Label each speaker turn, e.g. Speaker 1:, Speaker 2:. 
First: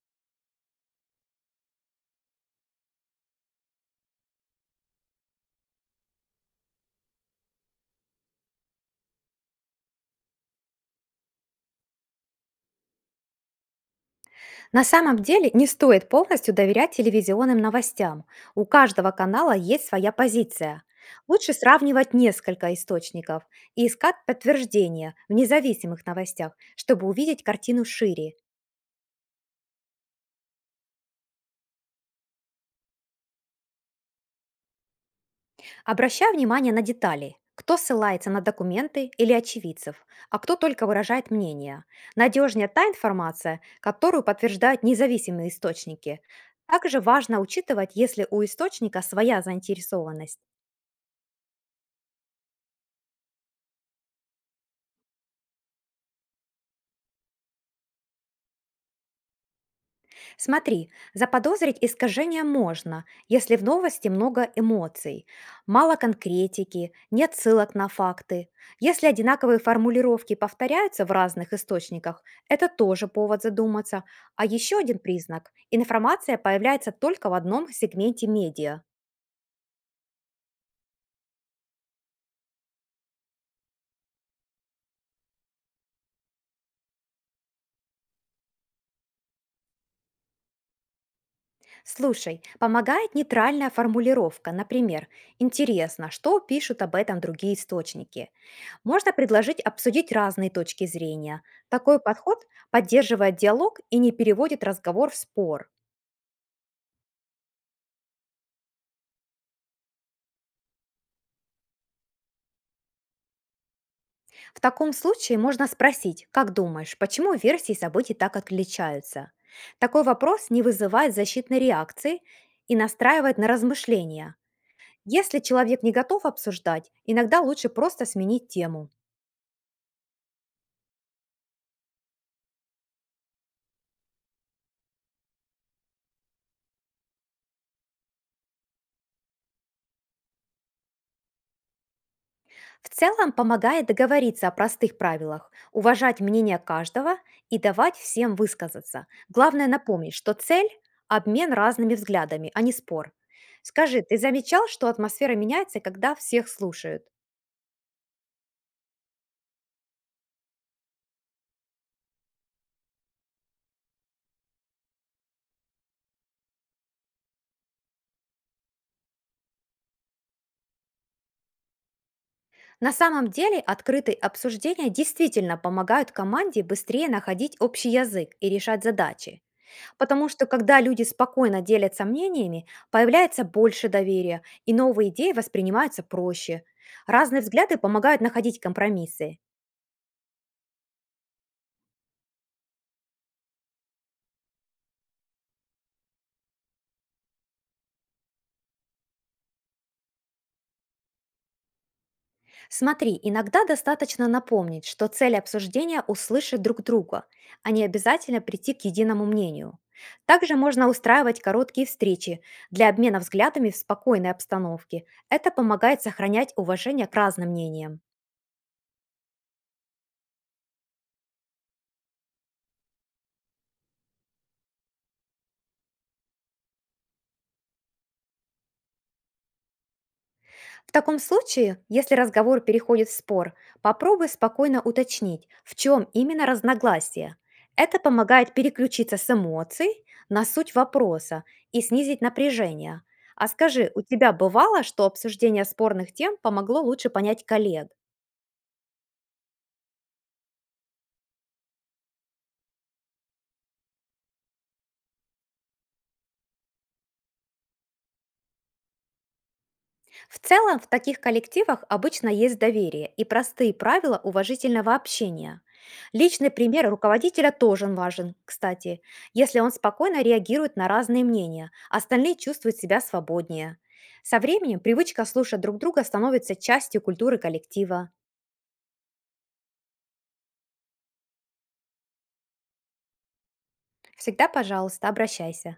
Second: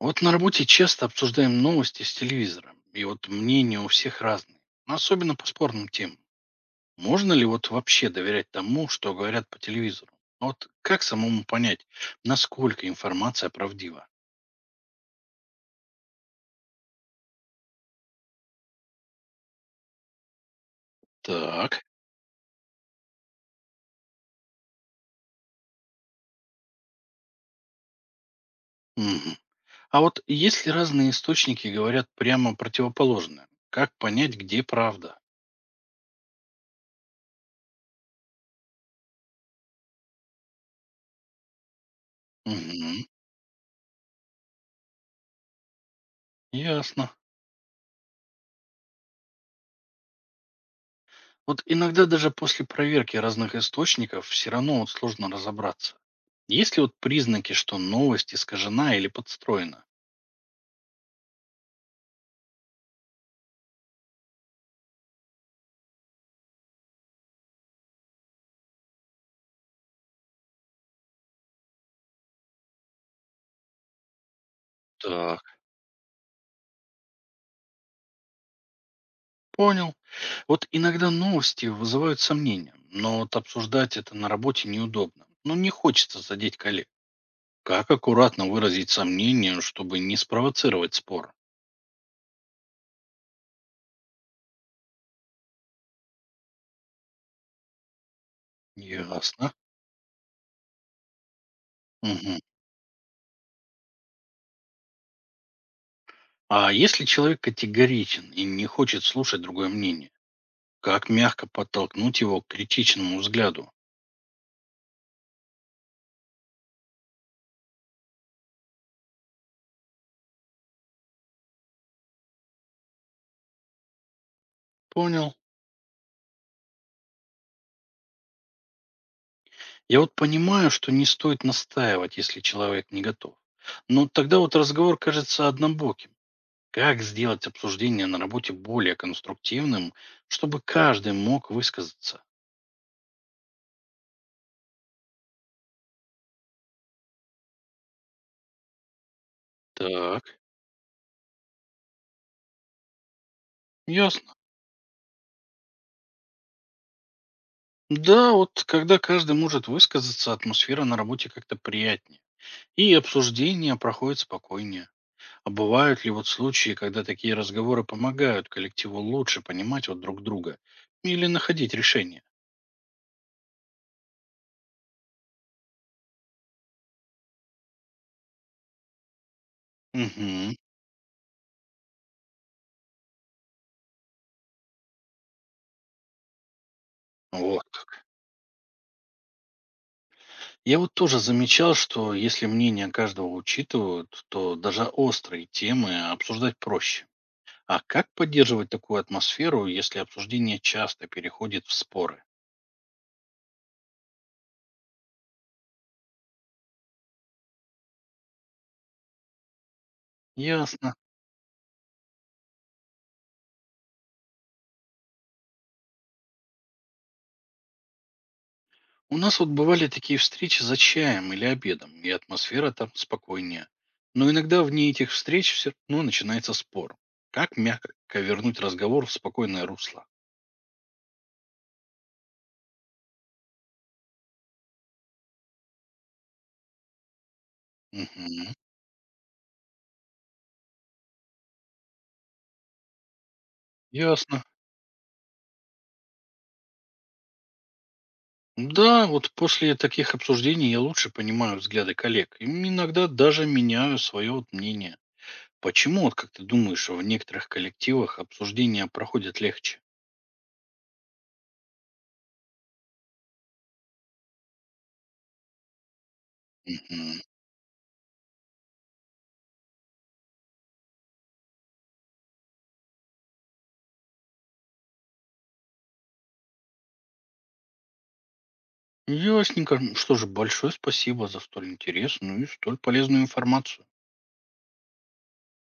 Speaker 1: Вот на работе часто обсуждаем новости с телевизора. И вот мнения у всех разные. Особенно по спорным темам. Можно ли вот вообще доверять тому, что говорят по телевизору? А вот как самому понять, насколько информация правдива?
Speaker 2: На самом деле не стоит полностью доверять телевизионным новостям. У каждого канала есть своя позиция. Лучше
Speaker 1: Так.
Speaker 2: сравнивать несколько источников и искать подтверждения в независимых новостях, чтобы увидеть картину шире.
Speaker 1: Мгм. А вот если разные источники говорят прямо противоположное, как понять, где правда?
Speaker 2: Обращай внимание на детали. Кто ссылается на документы или очевидцев, а кто только выражает мнение. Надежнее та
Speaker 1: Мгм,
Speaker 2: информация, которую подтверждают независимые источники. Также
Speaker 1: ясно.
Speaker 2: важно учитывать, если у источника своя заинтересованность.
Speaker 1: Вот иногда даже после проверки разных источников все равно вот сложно разобраться. Есть ли вот признаки, что новость искажена или подстроена?
Speaker 2: Смотри, заподозрить искажение можно, если в новости много эмоций, мало конкретики, нет ссылок на факты. Если одинаковые формулировки повторяются в разных источниках, это тоже повод задуматься. А еще один
Speaker 1: Так,
Speaker 2: признак– информация появляется только в одном сегменте медиа.
Speaker 1: понял. Вот иногда новости вызывают сомнения, но вот обсуждать это на работе неудобно. Ну, не хочется задеть коллег. Как аккуратно выразить сомнение, чтобы не спровоцировать спор?
Speaker 2: Слушай, помогает нейтральная формулировка, например, «Интересно, что пишут об этом другие источники?» Можно
Speaker 1: Ясно.
Speaker 2: предложить обсудить разные точки зрения. Такой
Speaker 1: Мгм.
Speaker 2: подход поддерживает диалог и не переводит разговор в спор.
Speaker 1: А если человек категоричен и не хочет слушать другое мнение, как мягко подтолкнуть его к критичному взгляду?
Speaker 2: В таком случае можно спросить, как думаешь, почему версии событий так отличаются? Такой вопрос не вызывает защитной реакции и настраивает на размышления.
Speaker 1: Понял.
Speaker 2: Если человек не готов обсуждать, иногда лучше просто сменить тему.
Speaker 1: Я вот понимаю, что не стоит настаивать, если человек не готов. Но тогда вот разговор кажется однобоким. Как сделать обсуждение на работе более конструктивным, чтобы каждый мог высказаться?
Speaker 2: В целом помогает договориться о простых правилах, уважать мнение каждого и давать всем высказаться. Главное напомнить,
Speaker 1: Так,
Speaker 2: что цель– обмен разными взглядами, а не спор. Скажи, ты
Speaker 1: ясно.
Speaker 2: замечал, что атмосфера меняется, когда всех слушают?
Speaker 1: Да, вот когда каждый может высказаться, атмосфера на работе как-то приятнее. И обсуждение проходит спокойнее. А бывают ли вот случаи, когда такие разговоры помогают коллективу лучше понимать вот друг друга или находить решение?
Speaker 2: На самом деле открытые обсуждения действительно помогают команде быстрее находить общий язык и решать задачи. Потому что
Speaker 1: Угу,
Speaker 2: когда люди спокойно делятся мнениями, появляется больше доверия, и новые идеи воспринимаются проще. Разные
Speaker 1: вот
Speaker 2: взгляды
Speaker 1: как.
Speaker 2: помогают находить компромиссы.
Speaker 1: Я вот тоже замечал, что если мнение каждого учитывают, то даже острые темы обсуждать проще. А как поддерживать такую атмосферу, если обсуждение часто переходит в споры?
Speaker 2: Смотри, иногда достаточно напомнить, что цель обсуждения– услышать друг друга, а не обязательно прийти к единому мнению. Также можно
Speaker 1: Ясно.
Speaker 2: устраивать короткие встречи для обмена взглядами в спокойной обстановке. Это помогает сохранять уважение к разным мнениям.
Speaker 1: У нас вот бывали такие встречи за чаем или обедом, и атмосфера там спокойнее. Но иногда вне этих встреч все равно начинается спор. Как мягко вернуть разговор в спокойное русло?
Speaker 2: В таком случае, если разговор переходит в спор, попробуй спокойно уточнить, в чем именно разногласие. Это
Speaker 1: Угу.
Speaker 2: помогает переключиться с эмоций на суть вопроса и снизить напряжение. А скажи, у тебя
Speaker 1: Ясно.
Speaker 2: бывало, что обсуждение спорных тем помогло лучше понять коллег?
Speaker 1: Да, вот после таких обсуждений я лучше понимаю взгляды коллег. И иногда даже меняю свое вот мнение. Почему, вот как ты думаешь, в некоторых коллективах обсуждения проходят легче?
Speaker 2: В целом, в таких коллективах обычно есть доверие и простые правила уважительного общения. Личный пример
Speaker 1: Мгм.
Speaker 2: руководителя тоже важен, кстати. Если он спокойно реагирует на разные мнения, остальные чувствуют себя свободнее. Со временем привычка слушать друг друга становится частью культуры коллектива.
Speaker 1: Ясненько. Что же, большое спасибо за столь интересную и столь полезную информацию.
Speaker 2: Всегда, пожалуйста, обращайся.